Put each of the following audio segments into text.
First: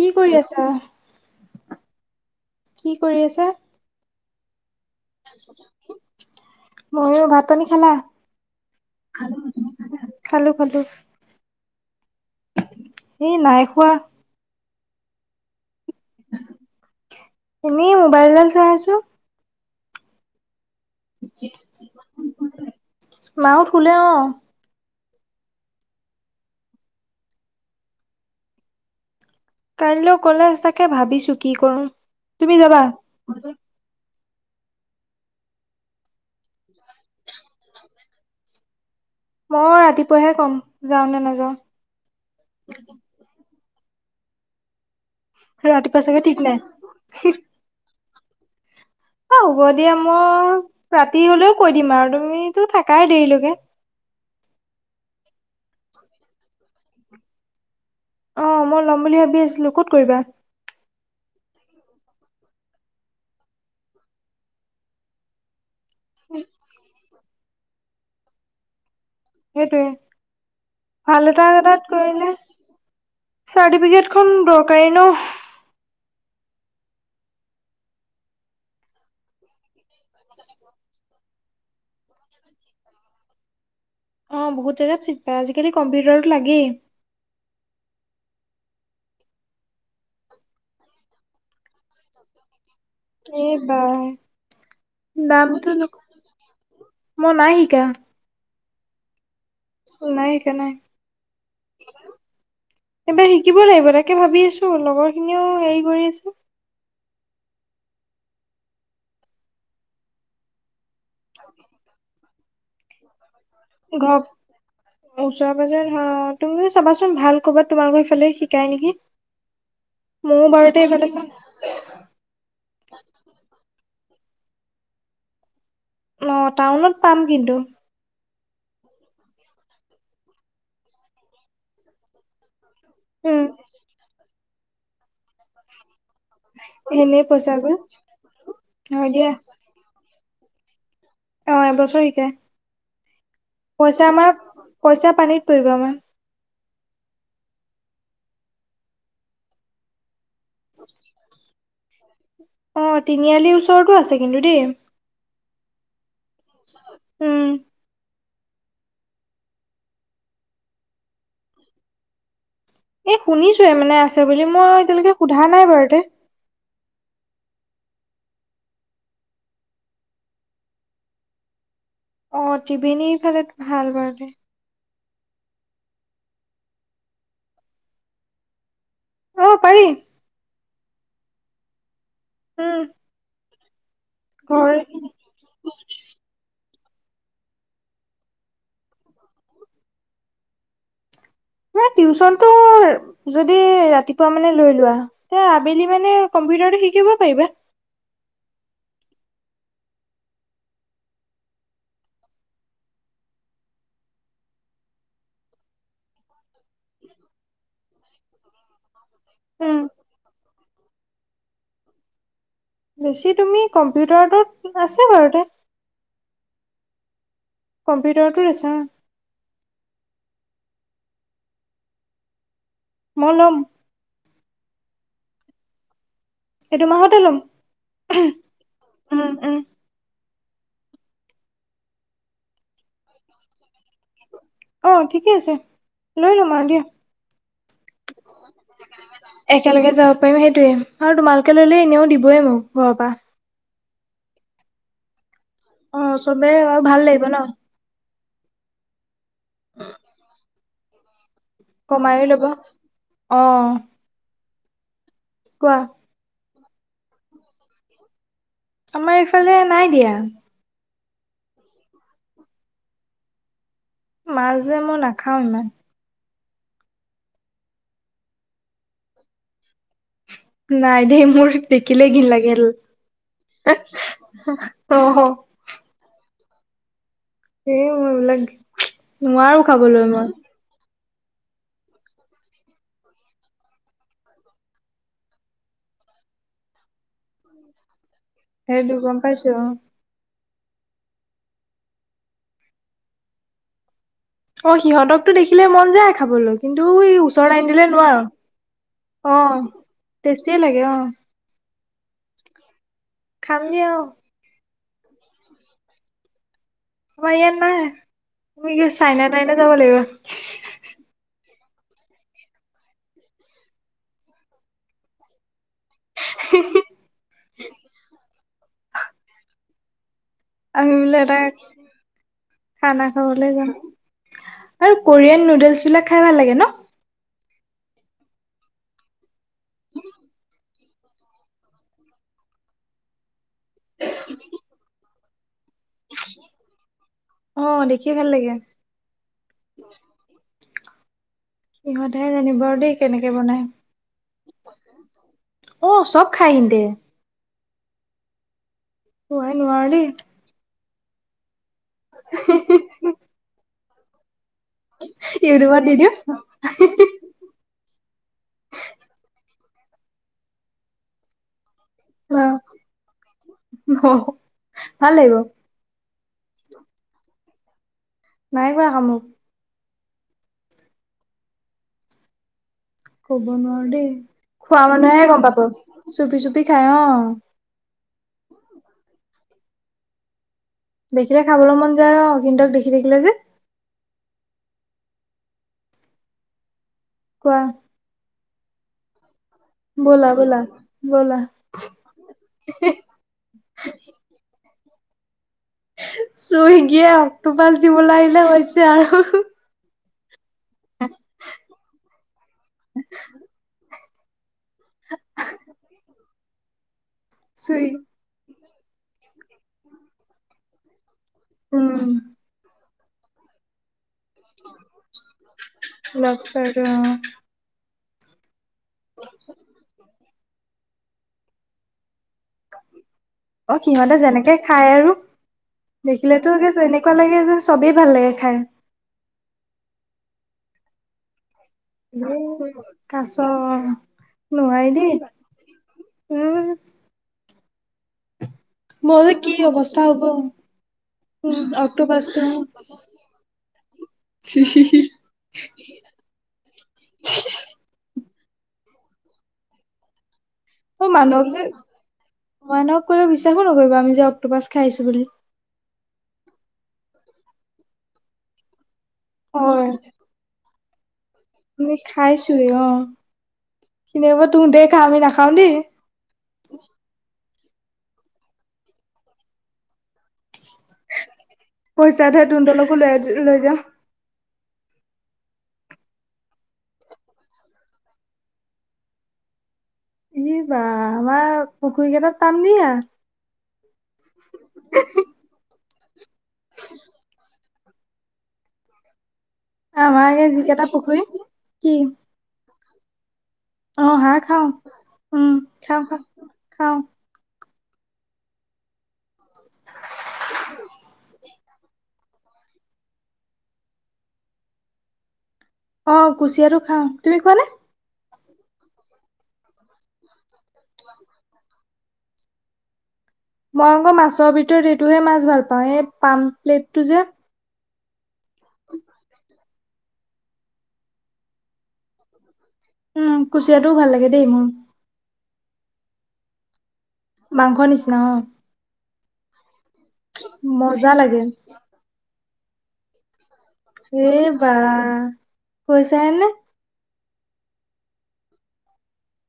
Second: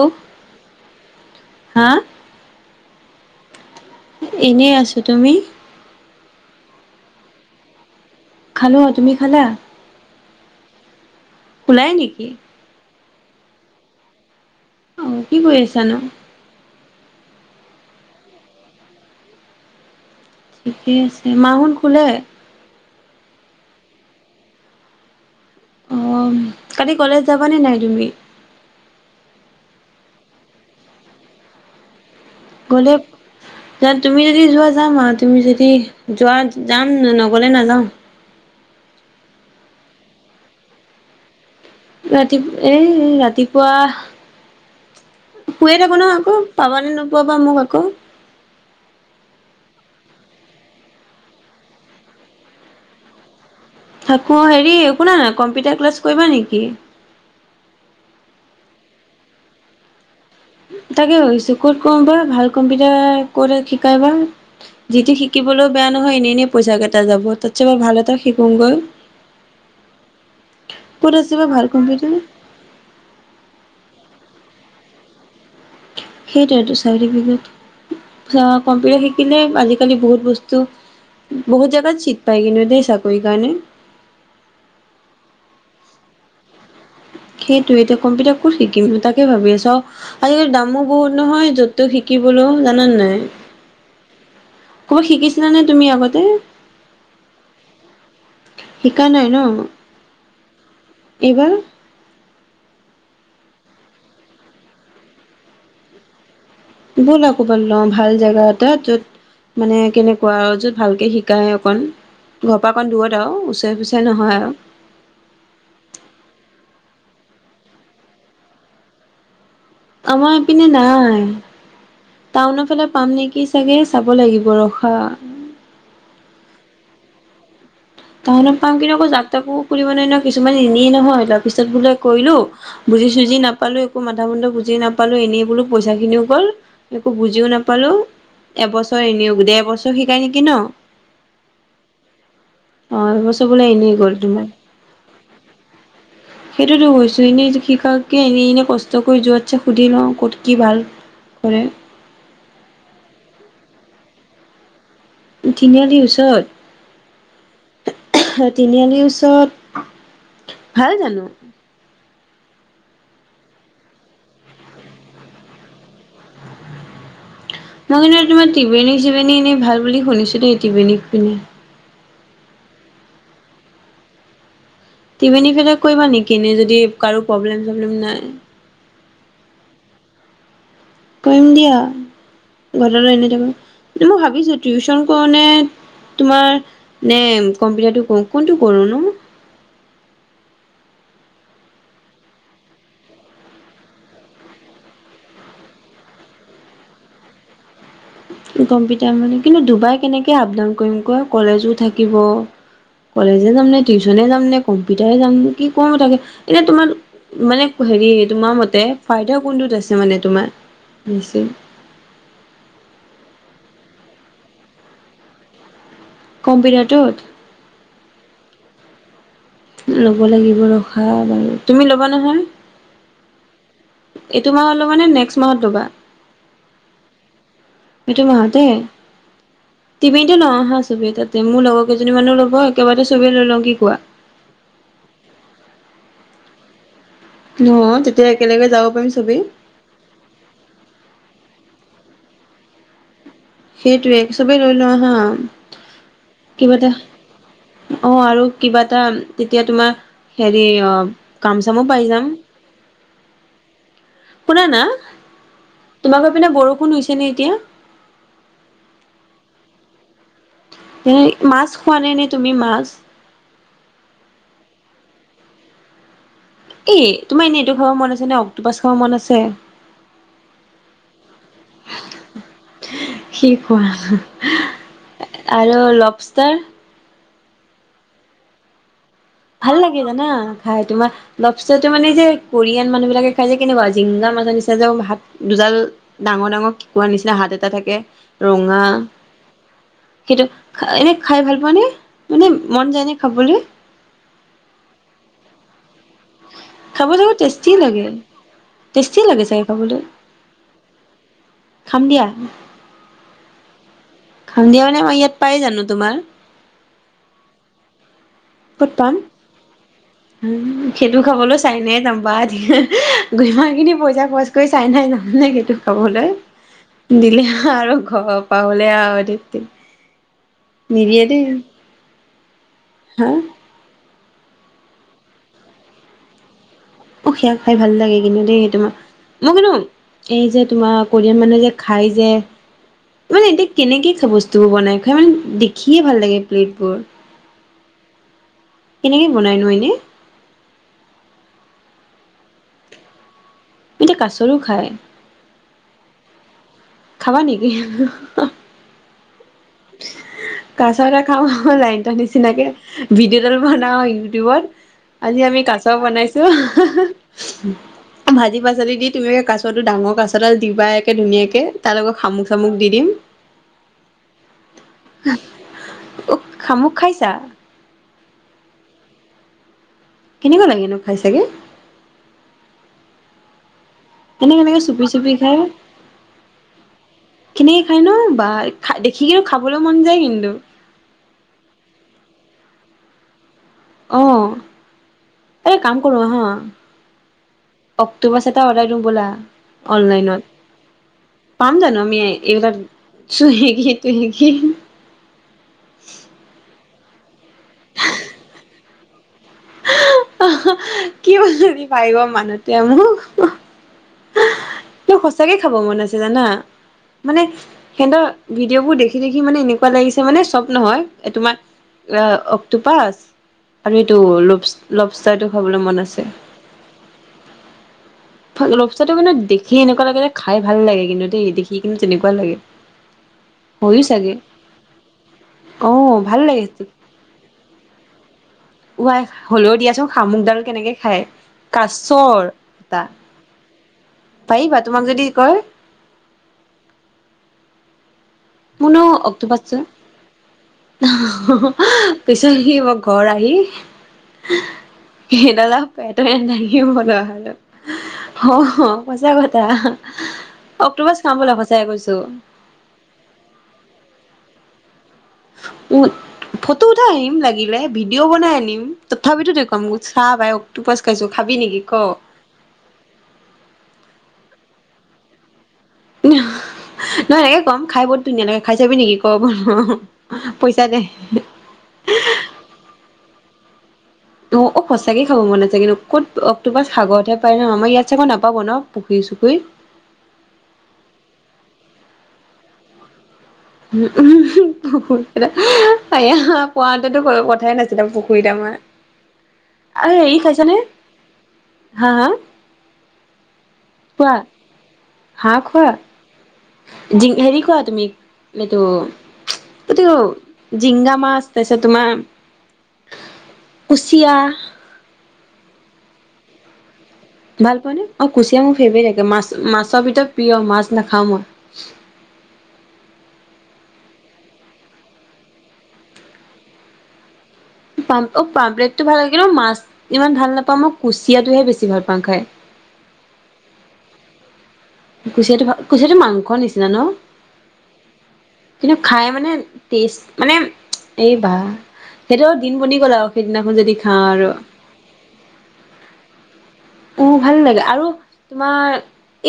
কি কৰি আছা? হা? কি কৰি আছে? এনেই আছোঁ, তুমি? ময়ো ভাত পানী খালা? খালোঁ তুমি খালা খালো খালো। শুলাই নেকি এ নাই খোৱা। অ, কি কৰি আছানো? এনেই মোবাইলডাল চাই আছোঁ। ঠিকে আছে, মাহঁত শুলে? মাহঁত শুলে অ। অঁ, কালি কলেজ যাবানে নাই তুমি? কাইলৈ কলেজ তাকে ভাবিছোঁ কি কৰোঁ। গ'লে তুমি যদি যোৱা যাম আৰু তুমি যদি যোৱা যাম নগ'লে নাযাওঁ। মই ৰাতিপুৱাহে ক'ম, যাওঁ নে নাযাওঁ। ৰাতি, এই এই ৰাতিপুৱা শুয়ে থাকো ৰাতিপুৱা নহয় চাগে আকৌ, ঠিক নাই। পাবানে নোপোৱা বা মোক আকৌ। এ হ'ব দিয়া মই ৰাতি হ'লেও কৈ দিম আৰু তুমিতো থাকাই দেৰি লৈকে। থাকো হেৰী শুনানা কম্পিউটাৰ ক্লাছ কৰিবা নেকি? অ মই ল'ম বুলি ভাবি আছিলোঁ, ক'ত কৰিবা। তাকে ভাবিছোঁ ক'ত কৰোঁ বা ভাল কম্পিউটাৰ ক'ত শিকাই বা। যিটি শিকিবলৈও বেয়া নহয় এনেই এনেই পইচা কেইটা যাব তাতচে মই ভাল এটা শিকোগৈ। সেইটোৱে, ক'ত ভাল আছে বা এটা এটাত কম্পিউটাৰ কৰিলে চাৰ্টিফিকেট খন দৰকাৰী ন'। সেইটোৱেটো চাৰ্টিফিকেট আ কম্পিউটাৰ শিক শিকিলে আজিকালি বহুত বস্তু, বহুত জেগাত চিট পাই কিন্তু দেই চাকৰি কাৰণে। অ বহুত জেগাত চিট পায় আজিকালি কম্পিউটাৰটো লাগেই। সেইটোৱেটো কম্পিউটাৰ ক'ত শিকিম তাকে ভাবি আছোঁ আৰু আজিকালি দামো বহুত নহয় যত তত শিকিবলৈও, জানানে নাই? এ বা ক'বাত শিকিছিলানে তুমি আগতে? মই নাই শিকা। শিকা নাই ন? [unintelligible] নাই, শিকা নাই। এইবাৰ? [inaudible] এইবাৰ শিকিব লাগিব তাকে ভাবি আছোঁ লগৰখিনিও হেৰি কৰি আছে। [unintelligible] ব'লা ক'ৰবাত ল‌ওঁ ভাল জেগা এটাত। য'ত মানে কেনেকুৱা আৰু য'ত [unintelligible] ভালকৈ শিকায় অকণ। ঘৰ পৰা অকণ দূৰত আৰু ওচৰে-পাছৰে নহয় আৰু। [inaudible] ওচৰ-পাজৰে নহয় অঁ। তুমিও চাবা চোন ভাল ক'ৰবাত তোমালোকৰ সেইফালে শিকাই নেকি? [inaudible] আমাৰ ময়ো ইপিনে বাৰুতে এইফালে নাই। চাম [unintelligible] টাউনৰ ফালে পাম নেকি চাগে চাব লাগিব ৰখা। [unintelligible] অঁ! টাউনত পাম কিন্তু। [inaudible] টাউনত পাম কিন্তু আকৌ জাক তাকো সুধিব নোৱাৰি নহয় কিছুমান এনেই নহয়, তাৰ পিছত বোলে কৰিলোঁ [unintelligible] বুজি-চুজি উম নাপালো একো মাথা-মুন্দ বুজি নাপালো এনেই [unintelligible] বোলো প‌ইছাখিনিও গ'ল, একো এনেই বুজিও পইচা গৈ নাপালোঁ, এবছৰ হয় দিয়া এনেই দেবছৰ [unintelligible] [unintelligible] ত' শিকাই নেকি ন? অঁ! এবছৰ শিকাই। [unintelligible] অঁ এবছৰ বোলে এনেই পইচা গ'ল আমাৰ তোমাৰ পইচা পানীত পৰিব আমাৰ [unintelligible] সেইটোৱেটো কৈছোঁ। এনেই শিকাকে এনেই-এনেই কষ্ট কৰি যোৱাতছে সুধি লওঁ, ক'ত [unintelligible] কি ভাল, কৰে। [unintelligible] অঁ! তিনিআলিৰ ওচৰতো আছে কিন্তু দেই। [unintelligible] তিনিআলি ওচৰত? [inaudible] উম। [inaudible] [unintelligible] তিনিআলিৰ ওচৰত ভাল জানো? এই শুনিছোঁহে মানে আছে বুলি, মই এতিয়ালৈকে সোধা নাই বাৰু তে [unintelligible] মই কিন্তু তোমাৰ টিবেনী-চিবেনী এনেই ভাল বুলি শুনিছোঁ দেই এই টিবেনীখিনি। [unintelligible] অঁ! টিবেনী ফালে ভাল বাৰু দে। [unintelligible] টিবেনী ফালে কৰিবা নেকি এনেই যদি কাৰোঁ প্ৰবলেম-চবলেম নাই? [unintelligible] অঁ! পাৰি। [inaudible] কৰিম দিয়া। উম ঘৰতেটো এনেই থাকোঁ। মই ভাবিছোঁ ঘৰ টিউচন তোমাৰ [unintelligible] নে তোমাৰ নে কম্পিউটাৰটো কৰোঁ কোনটো কৰোঁ নো? [unintelligible] মানে টিউচনটো যদি ৰাতিপুৱা মানে লৈ লোৱা [unintelligible] তে আবেলি মানে কম্পিউটাৰটো শিকিব পাৰিবা। [unintelligible] কম্পিউটাৰ মানে কিন্তু দুবাৰ কেনেকে আপ-ডাউন কৰিম ক? কলেজো থাকিব? [unintelligible] কলেজে যাম নে, টিউচনে যাম নে, কম্পিউটাৰে যাম কি কম তাকে এতিয়া তোমাৰ [unintelligible] মানে হেৰি তোমাৰ মতে ফাইদা কোনটোত উম আছে মানে তোমাৰ বেছি? [unintelligible] বেছি তুমি কম্পিউটাৰতোত আছে বাৰুতে [unintelligible] কম্পিউটাৰটোত? [unintelligible] কম্পিউটাৰটোত আছে অঁ! [unintelligible] ল'ব লাগিব ৰখা বাৰু। তুমি ল'বা নহয়? [unintelligible] ম‌ই লম। [inaudible] এইটো মাহত ল'বা নে নেক্সট মাহত ল'বা? [inaudible] এইটো মাহতে ল'ম এইটো মাহতে [unintelligible] উম উম টিবেনীতে লওঁ আহা চবে তাতে মোৰ লগৰ কেইজনী মানো ল'ব, একেবাৰতে চবে লৈ লওঁ কি কোৱা? [unintelligible] অঁ! ঠিকে আছে, লৈ ল'ম আৰু দিয়া। [unintelligible] ন তেতিয়া একেলগে যাব পাৰিম চবেই? [unintelligible] একেলগে যাব পাৰিম সেইটোৱেই আৰু তোমালোকে ললে এনেও দিবই মোক ঘৰৰ পৰা। [unintelligible] সেইটোৱেই চবেই লৈ লোৱা আহা? [unintelligible] অ', চবে হয় ভাল লাগিব ন। অ', আৰু কিবা এটা তেতিয়া তোমাৰ হেৰি অ'। কাম চামো পাই কমাইও যাম ল'ব, অ'। শুনা না। কোৱা। তোমালোকৰ পিনে বৰষুণ হৈছে নে এতিয়া? আমাৰ এইফালে নাই দিয়া। এ মাছ খোৱা নাই নে তুমি মাছ। মাছ যে মই নাখাঁও ইমান। এ, তোমাৰ এনেই এইটো খাব মন আছে নে অকটোপাছ খাব মন আছে। নাই দেই মোৰ দেখিলে ঘিন লাগে। সি খোৱা অ'। আৰু লপষ্টাৰ? সেই মোৰ এই বিলাক ভাল লাগে জানা খাই তোমাৰ লপষ্টাৰটো মানে যে কোৰিয়ান মানুহ বিলাকে খাই যে কেনেকুৱা জিংগা মাছৰ নিচা যে হাত দুডাল ডাঙৰ ডাঙৰ কেকোৰা নিচিনা হাত এটা থাকে, ৰঙা সেইটো গম পাইছো অ সেইটো, এনেই খাই ভাল পোৱা নে, মানে মন যায়নে খাবলৈ? অ' সিহঁতকতো দেখিলে মন যায় খাবলৈ, কিন্তু খাব এই চাগে ওচৰত আন টেষ্টি দিলে লাগে নোৱাৰো। টেষ্টি লাগে অ' চাগে খাবলৈ টেষ্টিয়ে লাগে, অ'। খাম দিয়া। খাম দিয়া অ'। খাম দিয়া, মানে আমাৰ ইয়াত পায় জানো তোমাৰ। আমাৰ ইয়াত নাই, তুমি চাইনা তাইনা যাব লাগিব। উম, সেইটো খাবলৈ চাইনাই যাম বা, যিমানখিনি পইচা খৰচ কৰি চাইনাই যাম নেকি। খাবলৈ, দিলে আৰু ঘৰৰ পাবলৈ আৰু। আমি বোলে নিদিয়ে দেই এটাই, খানা হা খাবলৈ যাম। আৰু কোৰিয়ান নুডলছ বিলাক খাই ভাল লাগে ন। অ', সেয়া খাই ভাল লাগে কিন্তু দেই তোমাৰ। মই কিন্ত, এই যে তোমাৰ কোৰিয়ান মানুহে যে খাই যে মানে এতিয়া কেনেকে খাই বস্তু বনাই খাই মানে দে খিয়ে ভাল লাগে প্লেটবোৰ, অ দেখি ভাল লাগে কেনেকে বনাই নো এনে। সিহঁতেহে জানিব আৰু দেই কেনেকে বনাই। এতিয়া কাছৰো খায় অ' চব খাই সিহঁতে। খাবা নেকি? অ', আই নোৱাৰি দেই। কাছ এটা খাওঁ লাইন নিচিনাকে ভিডিঅ'ডাল বনাওঁ ইউটিউবত। আজি আমি ইউটিউবত কাছ দি দিওঁ বনাইছো। ভাজি পাচালি দি তুমি কাছটো ডাঙৰ কাছডাল দিবা একে ধুনীয়াকে। তাৰ লগত শামুক চামুক দি দিম। অ', ভাল লাগিব। উখ, শামুক খাইছা? নাই খোৱা শামুক। কেনেকুৱা লাগেনো, খাই চাগে। কব নোৱাৰো দেই এনেকে এনেকে খোৱা চুপি মানুহেহে চুপি গম পাব চুপি চুপি খাই অ। খিনে খায় ন বা খা দেখিলেও খাবলৈ মন যায় কিন্তু। দেখিলে খাবলৈ মন যায় অ কিন্তক দেখি থাকিলে যে। অ এ কাম কৰো আহা। কোৱা। অক্টোবাছ এটা অৰ্ডাৰ দিও বলা। ব'লা ব'লা ব'লা অনলাইনত পাম জানো আমি এইবিলাক। চুহেগ তুহেগি। চইগীয়ে অক্টো পাছ দিবলৈ আহিলে হৈছে আৰু। কি পাৰিব মানুহতে মোক। ত সঁচাকে খাব মন আছে জানা মানে চুই সিহতৰ। ভিডিঅ' বোৰ দেখি দেখি মানে এনেকুৱা লাগিছে মানে চব নহয় এ তোমাৰ উম [inaudible] অ টোপাচ আৰু এইটো লোপছ। লপ চাইতো খাবলৈ মন আছে। লবষ্টাৰটো অ [inaudible] লপচাটো কিন্তু দেখি এনেকুৱা লাগে যে খাই ভাল লাগে কিন্তু দেই দেখি কিন্তু তেনেকুৱা লাগে। অ হয়ো সিহঁতে চাগে যেনেকে খাই আৰু অ ভাল দেখিলেতো লাগে গছ এনে। কুৱা লাগে যে ছবেই ভাল লাগে খাই। ৱাই হলেও দিয়া চোন শামুকডাল কেনেকে খাই। [inaudible] কাছ পাৰিবা নহাই তোমাক দেই যদি কয় উম। কোনো মোৰ কি অক্টোপাছ যে। অৱস্থা হ'ব উম [inaudible] অক্টোপাছটো পিছত সি ব ঘৰ আহি। [unintelligible] [inaudible] অ সচা কথা। অ অক্টোপাছ খাম মানুহক ব'লা যে সঁচাই কৈছো। মানুহক ক বিশ্বাস নকৰিব আমি যে অক্টোপাচ খাইছো বুলি। উ ফটো উঠাই আহিম লাগিলে ভিডিঅ' বনাই আনিম। তথাপিতো দেখুৱাম হয় চা ভাই অক্টোপাছ খাইছো। খাবি নেকি ক? আমি খাইছোৱে অ খিনিব তু দে কাহ আমি নাখাও দেই। [inaudible] নহয় হে কম খাই বহুত ধুনীয়া লাগে খাই চাবি নেকি ক অ পইচা দে। পইচা দে তহতলৈকো লৈ লৈ যাম। অ অ সঁচাকে খাব মন আছে কিন্তু ক'ত অক্টোপাছ সাগৰতহে পায় ন আমাৰ ইয়াত চাগৈ নাপাব ন পুখুৰী চুখুৰী। ই বা আমাৰ পুখুৰী কেইটাত পাম দিয়া। উম উম [inaudible] [inaudible] পোৱা হেতেন কোনো কথাই নাছিলা পুখুৰীত আমাৰ। আ আমাৰ হেৰি এই খাইছা নে যিকেইটা পুখুৰী কি হা হা। অ কোৱা হাঁহ খাওঁ উম হাঁহ খোৱা খাওঁ খাওঁ খাওঁ যিং হেৰি খোৱা তুমি। এইটো এইটো জিংগা মাছ তাপিছত তোমাৰ। কুচিয়া। অ কুচিয়াটো খাওঁ তুমি খোৱা। ভাল পোৱা নে অ কুচিয়া মোৰ ফেভাৰেট থে মাছ মাছৰ ভিতৰত প্ৰিয় মাছ নাখাও মই। মই আকৌ মাছৰ ভিতৰত এইটোহে মাছ ভাল পাওঁ এই পাম প্লেটটো যে। পাম অ পাম্পলেটো ভাল লাগিলে মাছ ইমান ভাল নাপাওঁ মই কুচিয়াটোহে বেছি ভাল পাওঁ খাই। উম কুচিয়াটো ভাল লাগে দেই মোৰ। কুচিয়াটো কুচিয়াটো মাংসৰ নিচিনা ন। মাংস নিচিনা অ। কিন্তু খাই মানে টেষ্ট মানে মজা এই লাগে বা সেইটো দিন বনি গ'ল আৰু সেইদিনাখন যদি খাওঁ আৰু খইচাই নে অ ভাল লাগে আৰু তোমাৰ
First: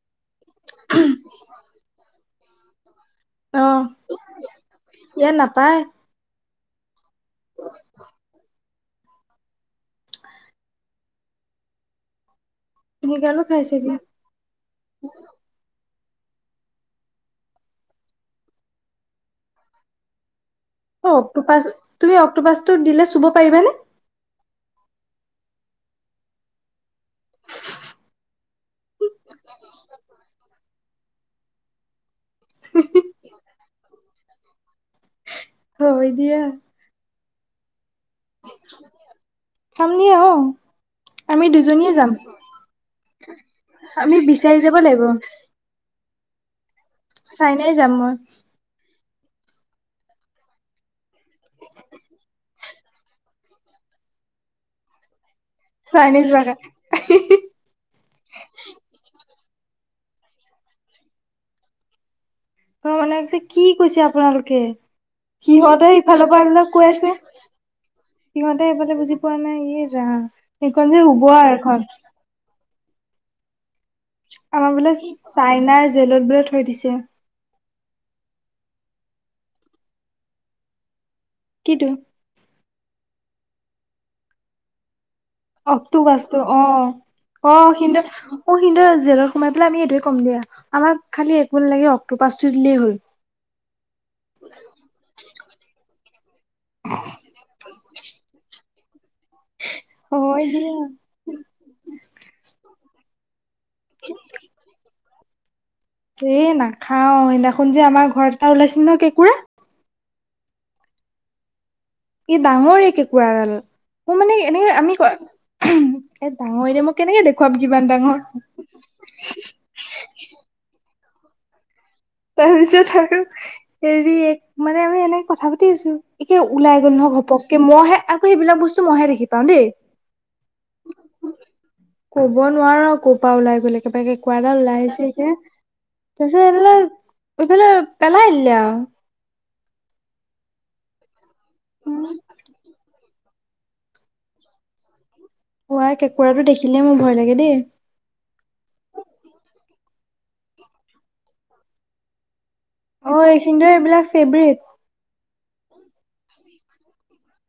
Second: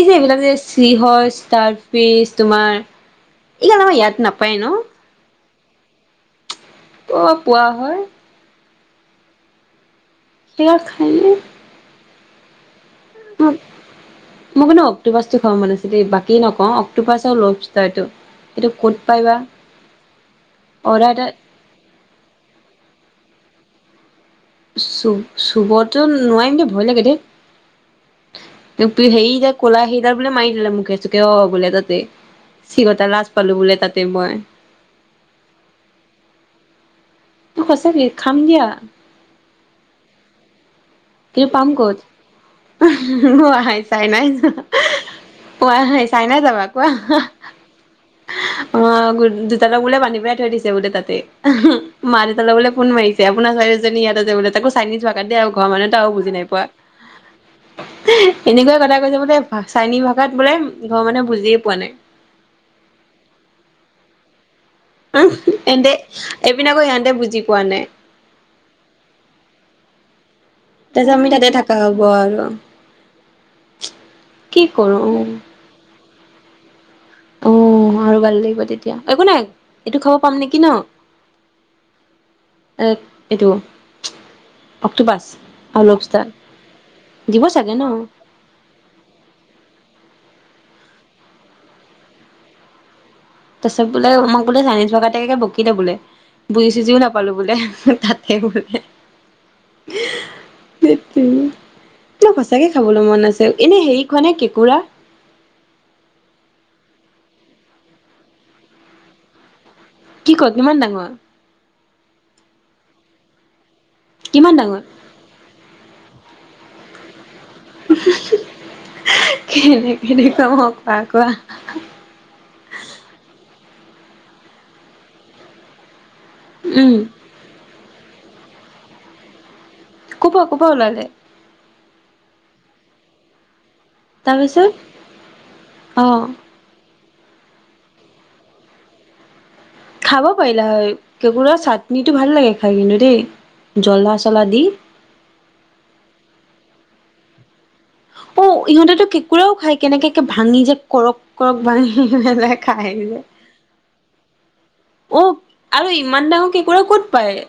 এই যে এইবিলাক যে চি হয় ষ্টাৰফিছ তোমাৰ অ এই বিলাক আমাৰ ইয়াত নাপায় ন ইয়াত নাপায় ক'ত পোৱা হয়? সেইবিলাক খাইনে সেইগালো খাই চাগে মই কিন্তু অক্টোপাছ টো খাব মানে দেই বাকী নকওঁ অক্টোপাছ আও লভ ষ্টাৰটো এইটো ক'ত পাই বা অ অৰ্ডাৰ এটা অক্টোপাছ তুমি অক্টোপাচটো দিলে চুব পাৰিবানে চুব চুবতো নোৱাৰিম দে ভয় লাগে দে ইপি সেইযে ক'লা সেইডাল বোলে মাৰি দিলে মুখে চুকে অ বোলে তাতে চিকটা লাজ পালো বোলে তাতে মই হয় দিয়া মই সঁচাকে খাম দিয়া খাম দিয়া অ ই আমি পাম দুজনীয়ে ক'ত যাম আমি বিচাৰি যাব লাগিব [unintelligible] কোৱা হাই ছাইনা যাবা কোৱা চাইনাই যাম মই অ দুতালক বোলে বান্ধি পেলায় থৈ দিছে বোলে তাতে মা দেউতালে বোলে ফোন মাৰি আপোনাৰ ছোৱালীজনী ইয়াত আছে বোলে তাকো চাইনিজ ভাষাত দেই আও ঘৰ মানুহ তো আও চাইনিজ বুজি নাই বাগা পোৱা এনেকুৱাই কথা কৈছে বোলে চাইনী ভাষাত বোলে ঘৰৰ মানুহে বুজিয়ে পোৱা নাই ঘৰৰ মানুহে যে কি কৈছে আপোনালোকে সিহতে এন্তে ইফালৰ পৰা এইবিলাক এইপিনে আকৌ কৈ ইহঁতে আছে বুজি পোৱা নাই সিহঁতে এফালে বুজি পোৱা নাই এই ৰাম সেইখন যে তাৰপিছত আমি হুব তাতে আৰু এখন [unintelligible] কি আমাৰ বোলে কৰো অ চাইনাৰ জেলত বোলে থৈ দিছে অ আৰু ভাল লাগিব তেতিয়া একো নাই এইটো খাব পাম নেকি ন কিটো এ এইটো অক্টোপাছ আৰু অক্টোপাছ লবষ্টাৰ টো অ দিব অ চাগে ন কিন্তু অ সিনদেও জেলত সোমাই পেলাই আমি এইটোৱে কম দিয়া আমাক খালি একো নালাগে অক্টোপাছ টো দিলেই হ'ল তাৰপাছত বোলে আমাক বোলে চাইনিজ ভাষাতে বকিলে বোলে বুজি চুজিও নাপালো বোলে তাতে বোলে হয় দিয়া ধেইত উম ন সঁচাকে খাবলৈ মন আছে অ এনে হেৰি খোৱানে কেঁকোৰা এ নাখাও সেইদিনাখন যে আমাৰ ঘৰত এটা ওলাইছিল ন কেঁকুৰা কি ক'ত কিমান ডাঙৰ কি ডাঙৰে কেঁকুৰাডাল মোৰ মানে কিমান এনেকে ডাঙৰ আমি ক ডাঙৰে এতিয়া মোক কেনেকে দেখুৱাম যিামান ডাঙৰ কেনে কেনেকুৱা দেখোৱাম অ কোৱা কোৱা তাৰপিছত আৰু হেৰি মানে আমি এনেই কথা পাতি আছো একে ওলাই উম গ'ল নহয় ঘপকে মইহে আকৌ সেইবিলাক বস্তু মইহে দেখি পাওঁ দেই কপা কপা ওলালে ক'ব নোৱাৰো কৰ পৰা ওলাই গ'লে [unintelligible] কোৱাডাল তাৰপিছত ওলাই আহিছে এতিয়া অ তাৰপিছত এই বিলাক ইফালে পেলাই দিলে আউ। খাব পাৰিলা হৈ, কেঁকুৰা চাটনিটো ভাল লাগে খাই কিন্তু দেই জ্বলা চলা দি। অ আই কেঁকুৰাটো দেখিলেই মোৰ ভয় লাগে দেই। অ ইহঁতেটো কেঁকুৰাও খাই, কেনেকে ভাঙি যে কৰক কৰক ভাঙিমেলাই অ এইখিনিতে এইবিলাক ফেভৰেট। অ আৰু ইমান ডাঙৰ কেকুৰা ক'ত পায়?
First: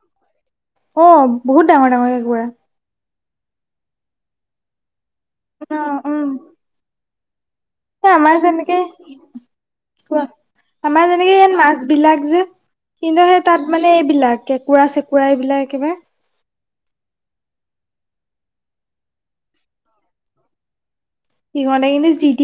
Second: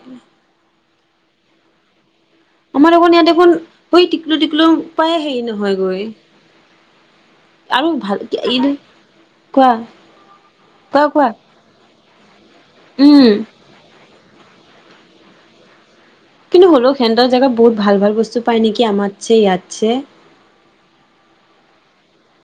অ বহুত ডাঙৰ ডাঙৰ কেঁকোৰা। আমাৰ অকন ইয়াত দেখোন সৈ টিকলু টিকলু প্ৰায়ে হেৰি অ নহয়গৈ। উম আৰু ভাল আমাৰ যেনেকে কোৱা কোৱা আমাৰ কোৱা যেনেকে ইয়াত মাছ বিলাক যে, কিন্ত উম সেই তাত মানে এইবিলাক কেঁকোৰা-চেকুৰা এইবিলাক একেবাৰে কিন্তু হ'লেও সেডৰ জেগা বহুত ভাল ভাল বস্তু পায় নেকি আাৰ ইয়াত আছে? সিহঁতে কিন্তু যি তি